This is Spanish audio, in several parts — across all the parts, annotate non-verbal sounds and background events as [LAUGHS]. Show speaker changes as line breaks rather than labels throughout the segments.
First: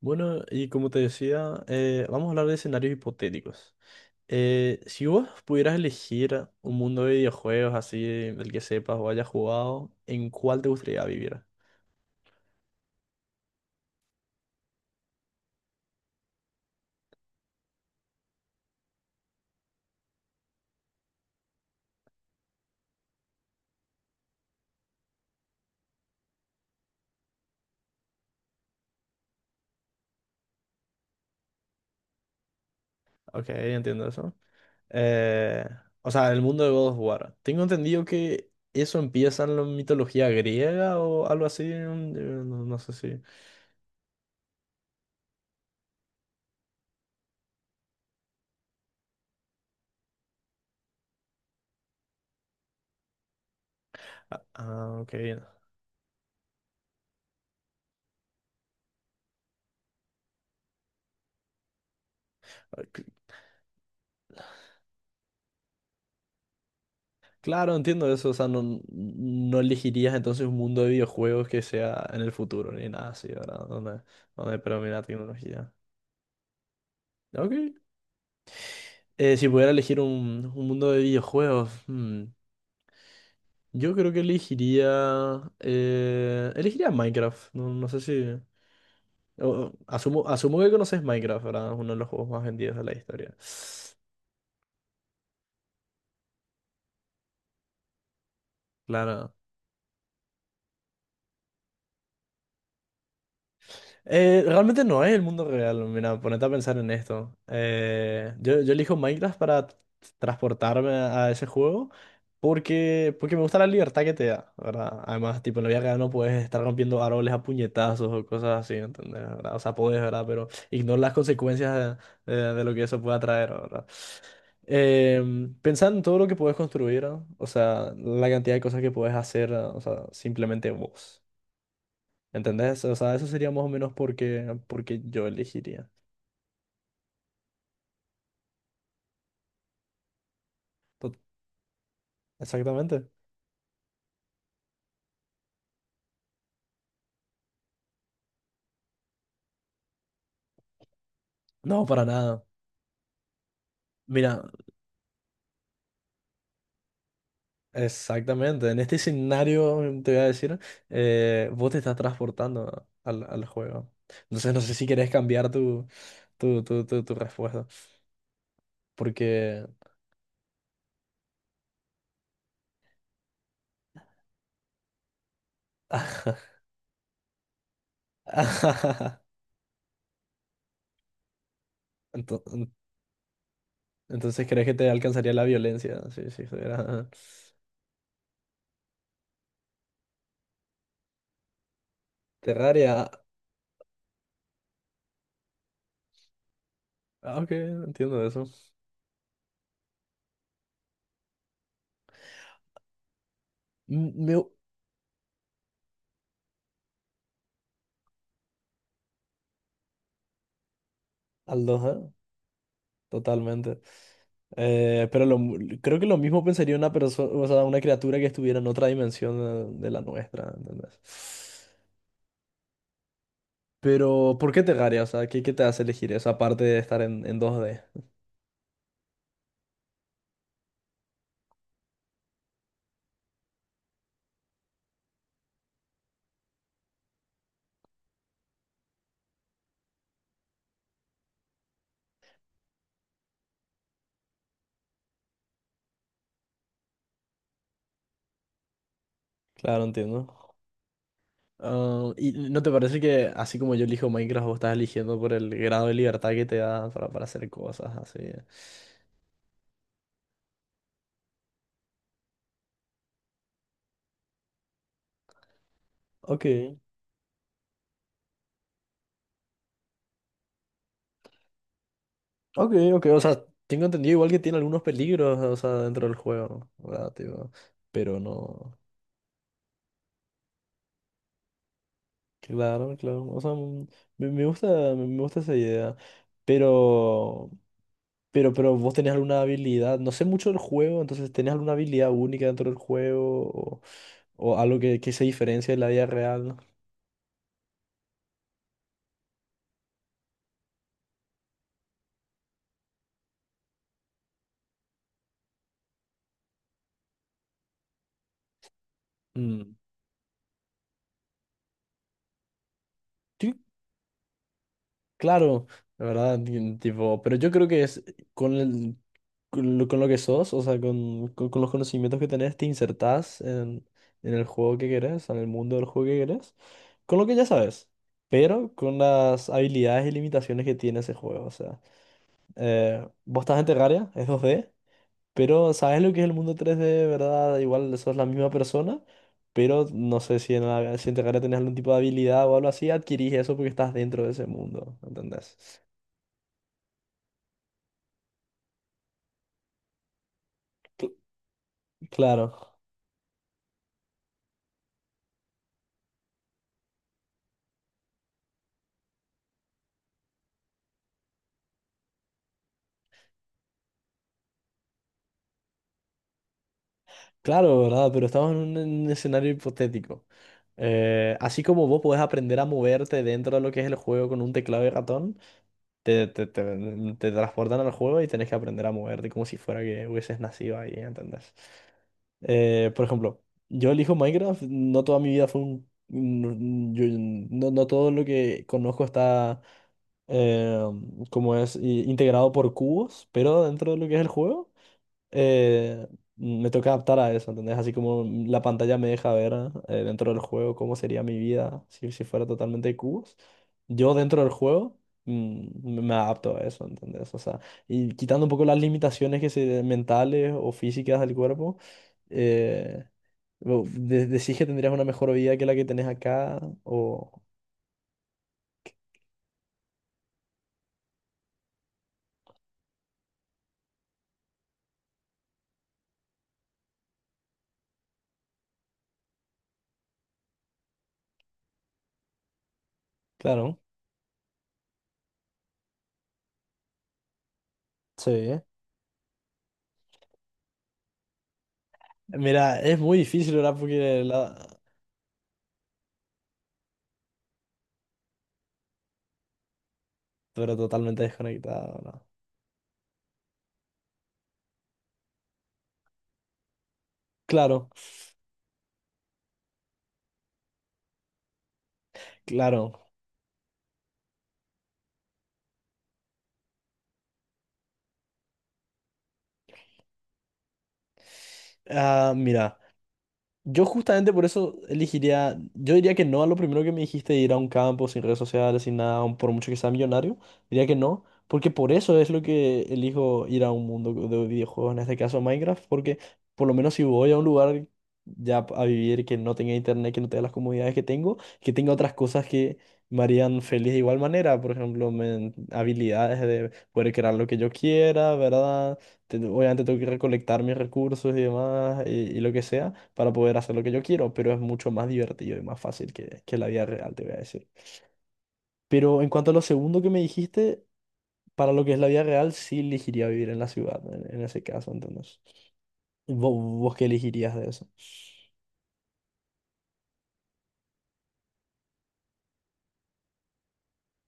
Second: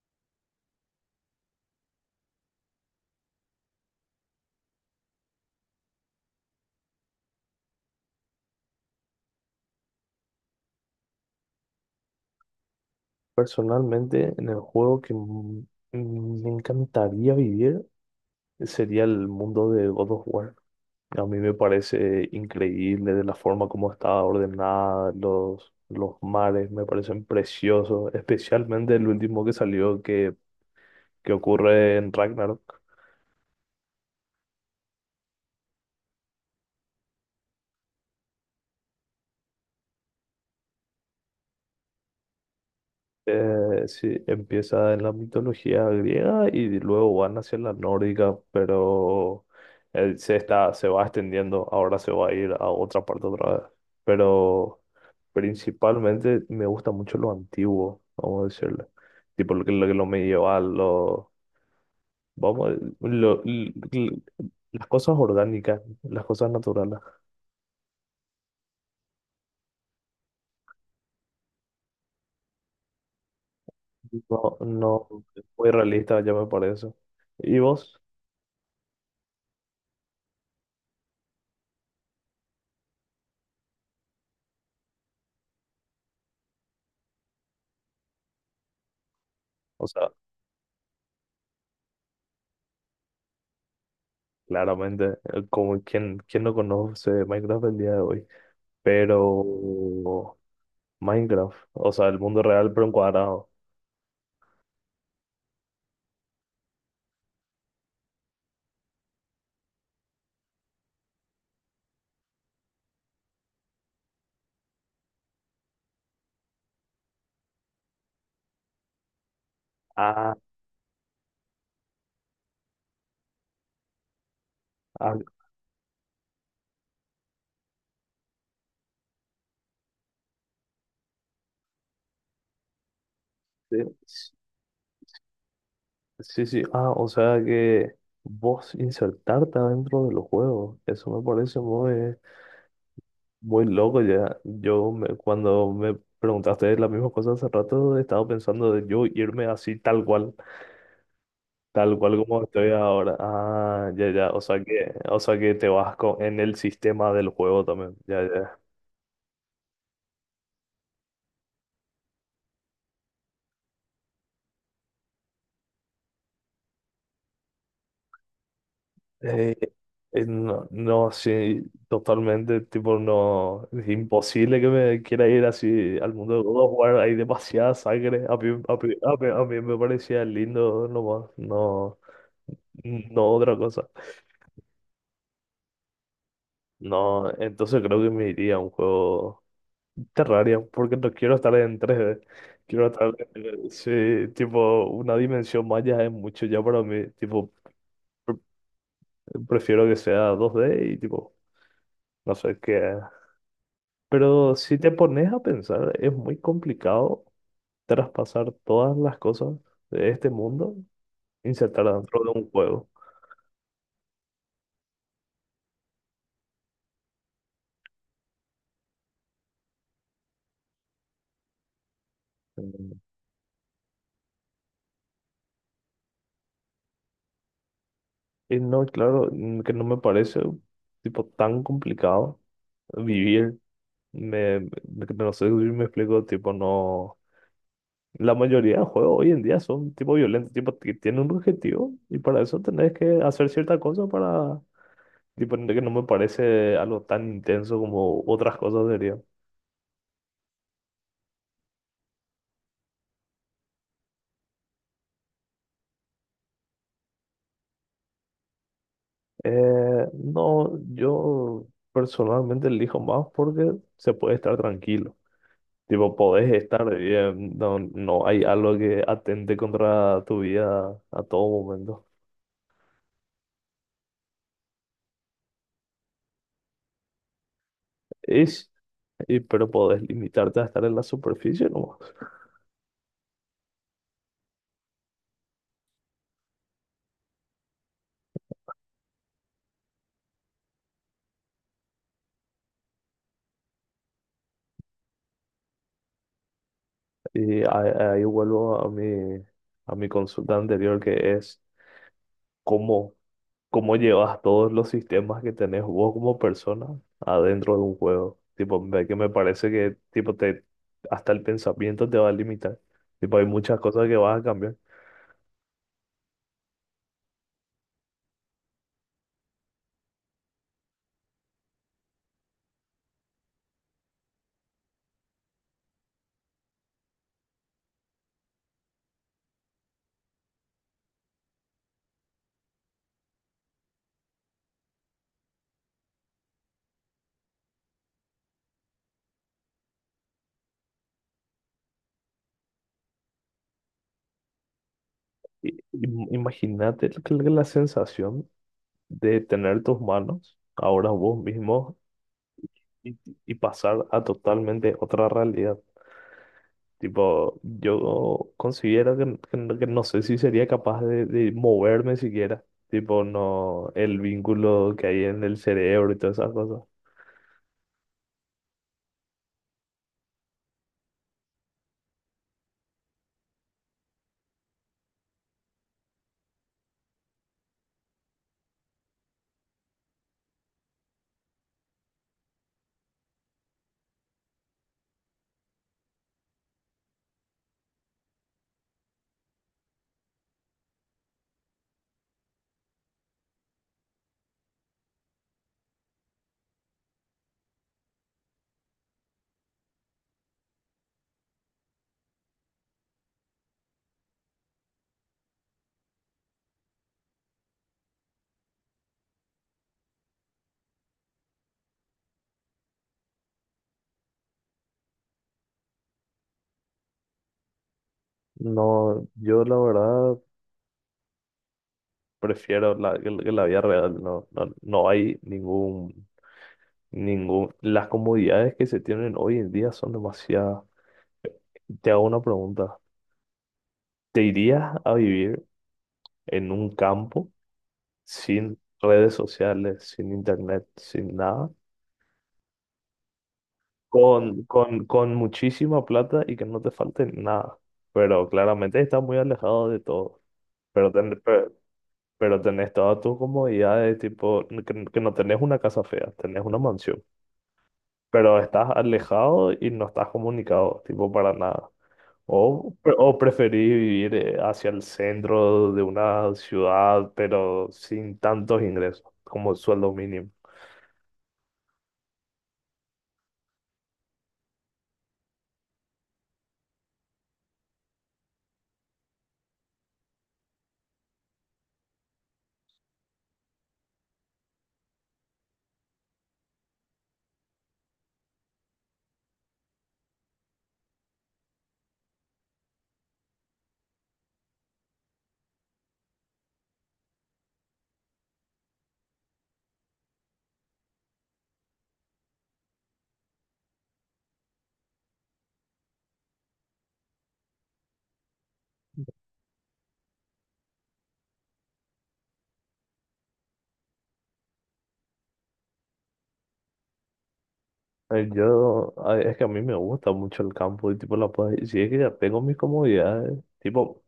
Bueno, y como te decía, vamos a hablar de escenarios hipotéticos. Si vos pudieras elegir un mundo de videojuegos así, del que sepas o hayas jugado, ¿en cuál te gustaría vivir?
Personalmente, en el juego que me encantaría vivir sería el mundo de God of War. A mí me parece increíble de la forma como está ordenada, los mares me parecen preciosos, especialmente el último que salió que ocurre en Ragnarok.
Ok, entiendo eso. Eh, o sea, el mundo de God of War. Tengo entendido que eso empieza en la mitología griega o algo así. No, no sé si.
Sí, empieza en la mitología griega y luego van hacia la nórdica, pero él se se va extendiendo, ahora se va a ir a otra parte otra vez.
Ah,
Pero
ah,
principalmente me gusta mucho lo antiguo, vamos a decirlo, tipo lo que lo medieval, lo, vamos, a-
ok.
lo- l- l- las cosas orgánicas, las cosas naturales.
Claro, entiendo eso, o sea, no, no elegirías entonces un mundo de videojuegos que sea en el futuro, ni nada así, ¿verdad?
No,
Donde predomina la
no, muy
tecnología.
realista ya me parece. ¿Y
Ok.
vos?
Si pudiera elegir un mundo de videojuegos, hmm, yo creo que elegiría... elegiría Minecraft, no, no sé si...
O sea,
asumo, asumo que conoces Minecraft, ¿verdad? Es uno de los juegos más vendidos de la historia.
claramente, como quien no conoce Minecraft el día de hoy.
Claro.
Pero Minecraft, o sea, el mundo real pero encuadrado.
Realmente no es el mundo real. Mira, ponete a pensar en esto. Yo elijo Minecraft para transportarme a ese juego porque, porque me gusta la libertad que te da, ¿verdad? Además, tipo, en la vida real no puedes estar rompiendo árboles a puñetazos o cosas así, ¿entendés? ¿Verdad? O sea, podés, ¿verdad?
Ah,
Pero ignora las consecuencias de lo que eso pueda traer, ¿verdad?
ah,
Eh, Pensá en todo lo que puedes construir, ¿no? O sea, la cantidad de cosas que puedes hacer, ¿no? O sea, simplemente vos. ¿Entendés? O sea, eso sería más o menos
sí.
porque, porque yo elegiría.
Sí, sí. Ah, o sea que vos insertarte adentro de los juegos. Eso
Tot-
me parece
Exactamente.
muy loco ya. Cuando me preguntaste la misma cosa hace rato, estaba pensando de yo irme así
No,
tal
para
cual como
nada.
estoy ahora. Ah, ya, ya. O
Mira,
sea o sea que te vas en el sistema del juego también. Ya, ya.
exactamente. En este escenario, te voy a decir, vos te estás transportando al, al juego. Entonces, no sé si querés cambiar tu respuesta.
Eh,
Porque...
no, no, sí, totalmente, tipo, no, es imposible que me quiera ir así al mundo de
[LAUGHS]
God of War, hay demasiada sangre, a mí, a mí me parecía lindo nomás, no,
Ento- en-
no otra cosa.
Entonces, ¿crees que te alcanzaría la violencia? Sí, sí, estuviera...
No, entonces creo que me iría a un juego Terraria, porque no quiero estar en tres d, quiero
Terraria.
sí, tipo, una dimensión más ya es mucho ya para mí,
Ah, ok,
tipo,
entiendo eso.
prefiero que sea dos d y tipo, no sé qué.
Me...
Pero si te pones a pensar, es muy complicado traspasar todas las cosas de este mundo,
Al 2
insertarlas
¿eh?
dentro de un juego.
Totalmente. Pero creo que lo mismo pensaría una persona, o sea, una criatura que estuviera en otra dimensión de la nuestra, ¿entendés?
Mm.
Pero, ¿por qué Terraria? O sea, ¿qué te hace elegir eso aparte de estar en 2D?
Y no, claro, mm, que no me parece tipo tan complicado vivir. No sé si me explico, tipo, no. La mayoría de juegos hoy en día son tipo violentos, tipo, que tienen un objetivo y para eso tenés que hacer cierta cosa para, tipo, que no me parece algo tan intenso como otras cosas sería.
Claro, entiendo. Ah, ¿y no te parece que así como yo elijo Minecraft, vos estás eligiendo por el grado de libertad que te da para hacer cosas así?
No, yo personalmente elijo más porque se puede estar tranquilo. Tipo,
Ok,
podés estar bien, no, no hay algo que atente contra tu vida a todo momento.
ok, ok. O sea, tengo entendido igual que tiene algunos peligros, o sea, dentro del juego, ¿verdad? Tipo, pero
Es,
no.
pero podés limitarte a estar en la superficie, ¿no?
Claro, claro. O sea, mm, me gusta, me gusta esa idea. Pero, pero vos tenés alguna habilidad. No sé mucho del juego, entonces tenés alguna habilidad única dentro del juego o algo que se diferencia de la vida real. ¿No?
Y ahí vuelvo a a mi consulta anterior que es cómo. ¿Cómo llevas todos los sistemas que tenés vos como persona adentro de un juego? Tipo, que me parece
Mm.
que tipo te hasta el pensamiento te va a limitar. Tipo, hay
Sí,
muchas cosas que vas a cambiar.
claro, la verdad, tipo, pero yo creo que es con el con lo que sos, o sea, con los conocimientos que tenés, te insertás en el juego que querés, en el mundo del juego que querés, con lo que ya sabes, pero con las habilidades y limitaciones que tiene ese juego. O sea, vos estás en Terraria, es dos d pero sabes lo que es el mundo tres d, ¿verdad? Igual sos la misma persona, pero no sé si si en Terraria tenés algún tipo de habilidad o algo así, adquirís eso porque estás dentro de ese mundo, ¿entendés?
Imagínate la sensación de tener tus manos ahora
Cl-
vos mismo
Claro.
y, y pasar a totalmente otra realidad. Tipo, yo considero que no sé si sería capaz de moverme siquiera. Tipo, no, el vínculo que hay en el cerebro y todas esas cosas.
Claro, ¿verdad? Pero estamos en un escenario hipotético. Así como vos podés aprender a moverte dentro de lo que es el juego con un teclado y ratón, te transportan al juego y tenés que aprender a moverte como si fuera que hubieses nacido ahí, ¿entendés? Por ejemplo, yo elijo Minecraft, no toda mi vida fue un... no, no todo lo que conozco está, eh, como es, integrado por cubos, pero dentro de lo que es el juego eh, me tengo que adaptar a eso, ¿entendés? Así como la pantalla me deja ver dentro del juego cómo sería mi vida si, si fuera totalmente de cubos, yo dentro del juego mm, me adapto a eso, ¿entendés? O sea, y quitando un poco las limitaciones que se, mentales o físicas del cuerpo, eh, decís que tendrías una mejor vida que la que tenés acá, o...
No, yo la verdad prefiero la, que la que la vida real. No, no, no hay ningún, ningún. Las comodidades que se tienen hoy en día son demasiadas. Te hago una pregunta.
Claro,
¿Te irías a vivir en un campo
sí.
sin redes sociales, sin internet, sin nada?
Mira, es muy difícil, ¿verdad? Porque
Con,
la...
con muchísima plata y que no te falte nada. Pero claramente estás muy alejado de todo.
Pero
Pero,
totalmente
ten- pe-
desconectado, ¿no?
pero tenés todas tus comodidades, tipo, que no tenés una casa fea, tenés una mansión.
Claro,
Pero estás alejado y no estás comunicado, tipo, para nada.
claro.
O preferís vivir hacia el centro de una ciudad, pero sin tantos ingresos, como el sueldo mínimo.
Ah, mira. Yo justamente por eso elegiría, yo diría que no a lo primero que me dijiste, ir a un campo sin redes sociales, sin nada, aun por mucho que sea millonario, diría que no, porque por eso es lo que elijo ir a un mundo de videojuegos, en este caso Minecraft, porque por lo menos si voy a un lugar ya a vivir que no tenga internet, que no tenga las comodidades que tengo, que tenga otras cosas que me harían feliz de igual manera, por ejemplo, habilidades de poder crear lo que yo quiera, ¿verdad? Obviamente tengo que recolectar mis recursos y demás y lo que sea para poder hacer lo que yo quiero, pero es mucho más divertido y más fácil que la vida real, te voy a decir. Pero en cuanto a lo segundo que me dijiste, para lo que es la vida real, sí elegiría vivir en la ciudad, en ese caso, entonces. ¿Vos, ¿Vos qué elegirías de eso?
Es que a mí me gusta mucho el campo y tipo la puedes, si es que ya tengo mis comodidades, tipo,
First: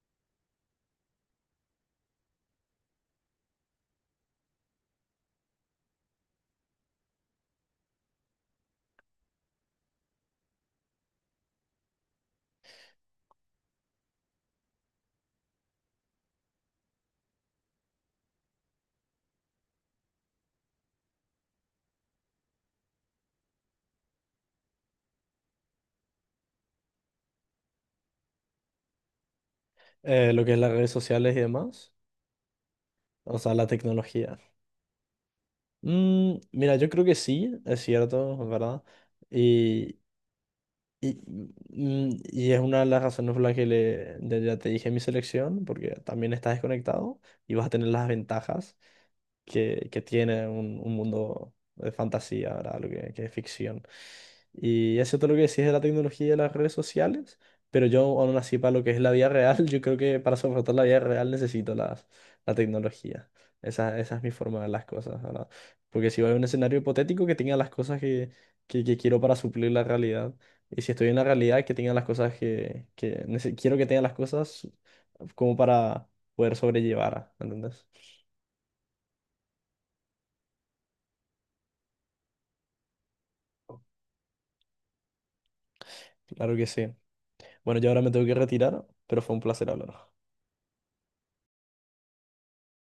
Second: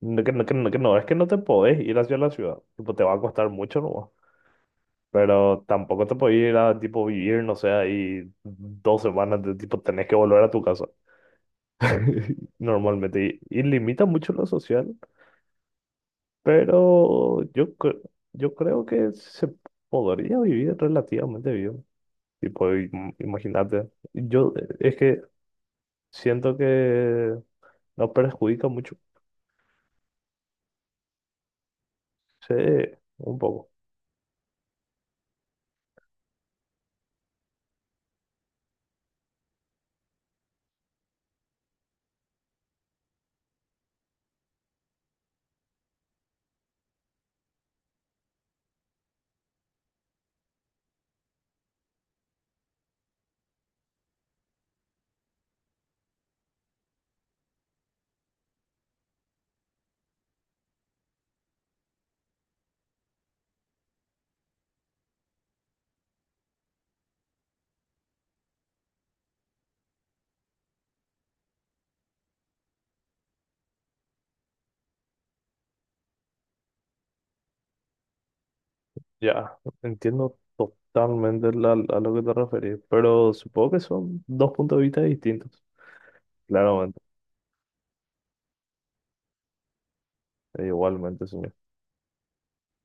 no, que, no, que, no, que no, es que no te podés ir hacia la ciudad, tipo, te va a costar mucho, ¿no? Pero tampoco te podés ir a, tipo, vivir, no sé, ahí dos semanas, de, tipo, tenés que volver a tu casa, [LAUGHS] normalmente, y limita mucho lo social, pero yo creo que se podría vivir relativamente bien, tipo, imagínate, es que siento que no perjudica mucho.
Lo que es las redes sociales y demás,
Sí,
o
un
sea, la
poco.
tecnología. Mm, mira, yo creo que sí, es cierto, es verdad. Y, y, y es una de las razones por las que le, ya ya te dije mi selección, porque también estás desconectado y vas a tener las ventajas que tiene un mundo de fantasía, ¿verdad? Que es ficción. Y eso es todo lo que decís de la tecnología y de las redes sociales, pero yo aún así para lo que es la vida real, [LAUGHS] yo creo que para soportar la vida real necesito las, la tecnología. Esa es mi forma de ver las cosas, ¿verdad? Porque si voy a un escenario hipotético que tenga las cosas que quiero para suplir la realidad, y si estoy en la realidad que tenga las cosas que, quiero que tenga las cosas como para poder sobrellevar, ¿entendés?
Ya, entiendo totalmente a lo que te referís, pero supongo que son dos puntos de vista distintos.
Claro que sí.
Claramente,
Bueno, yo ahora me tengo que retirar, pero fue un placer hablar.
e igualmente, señor.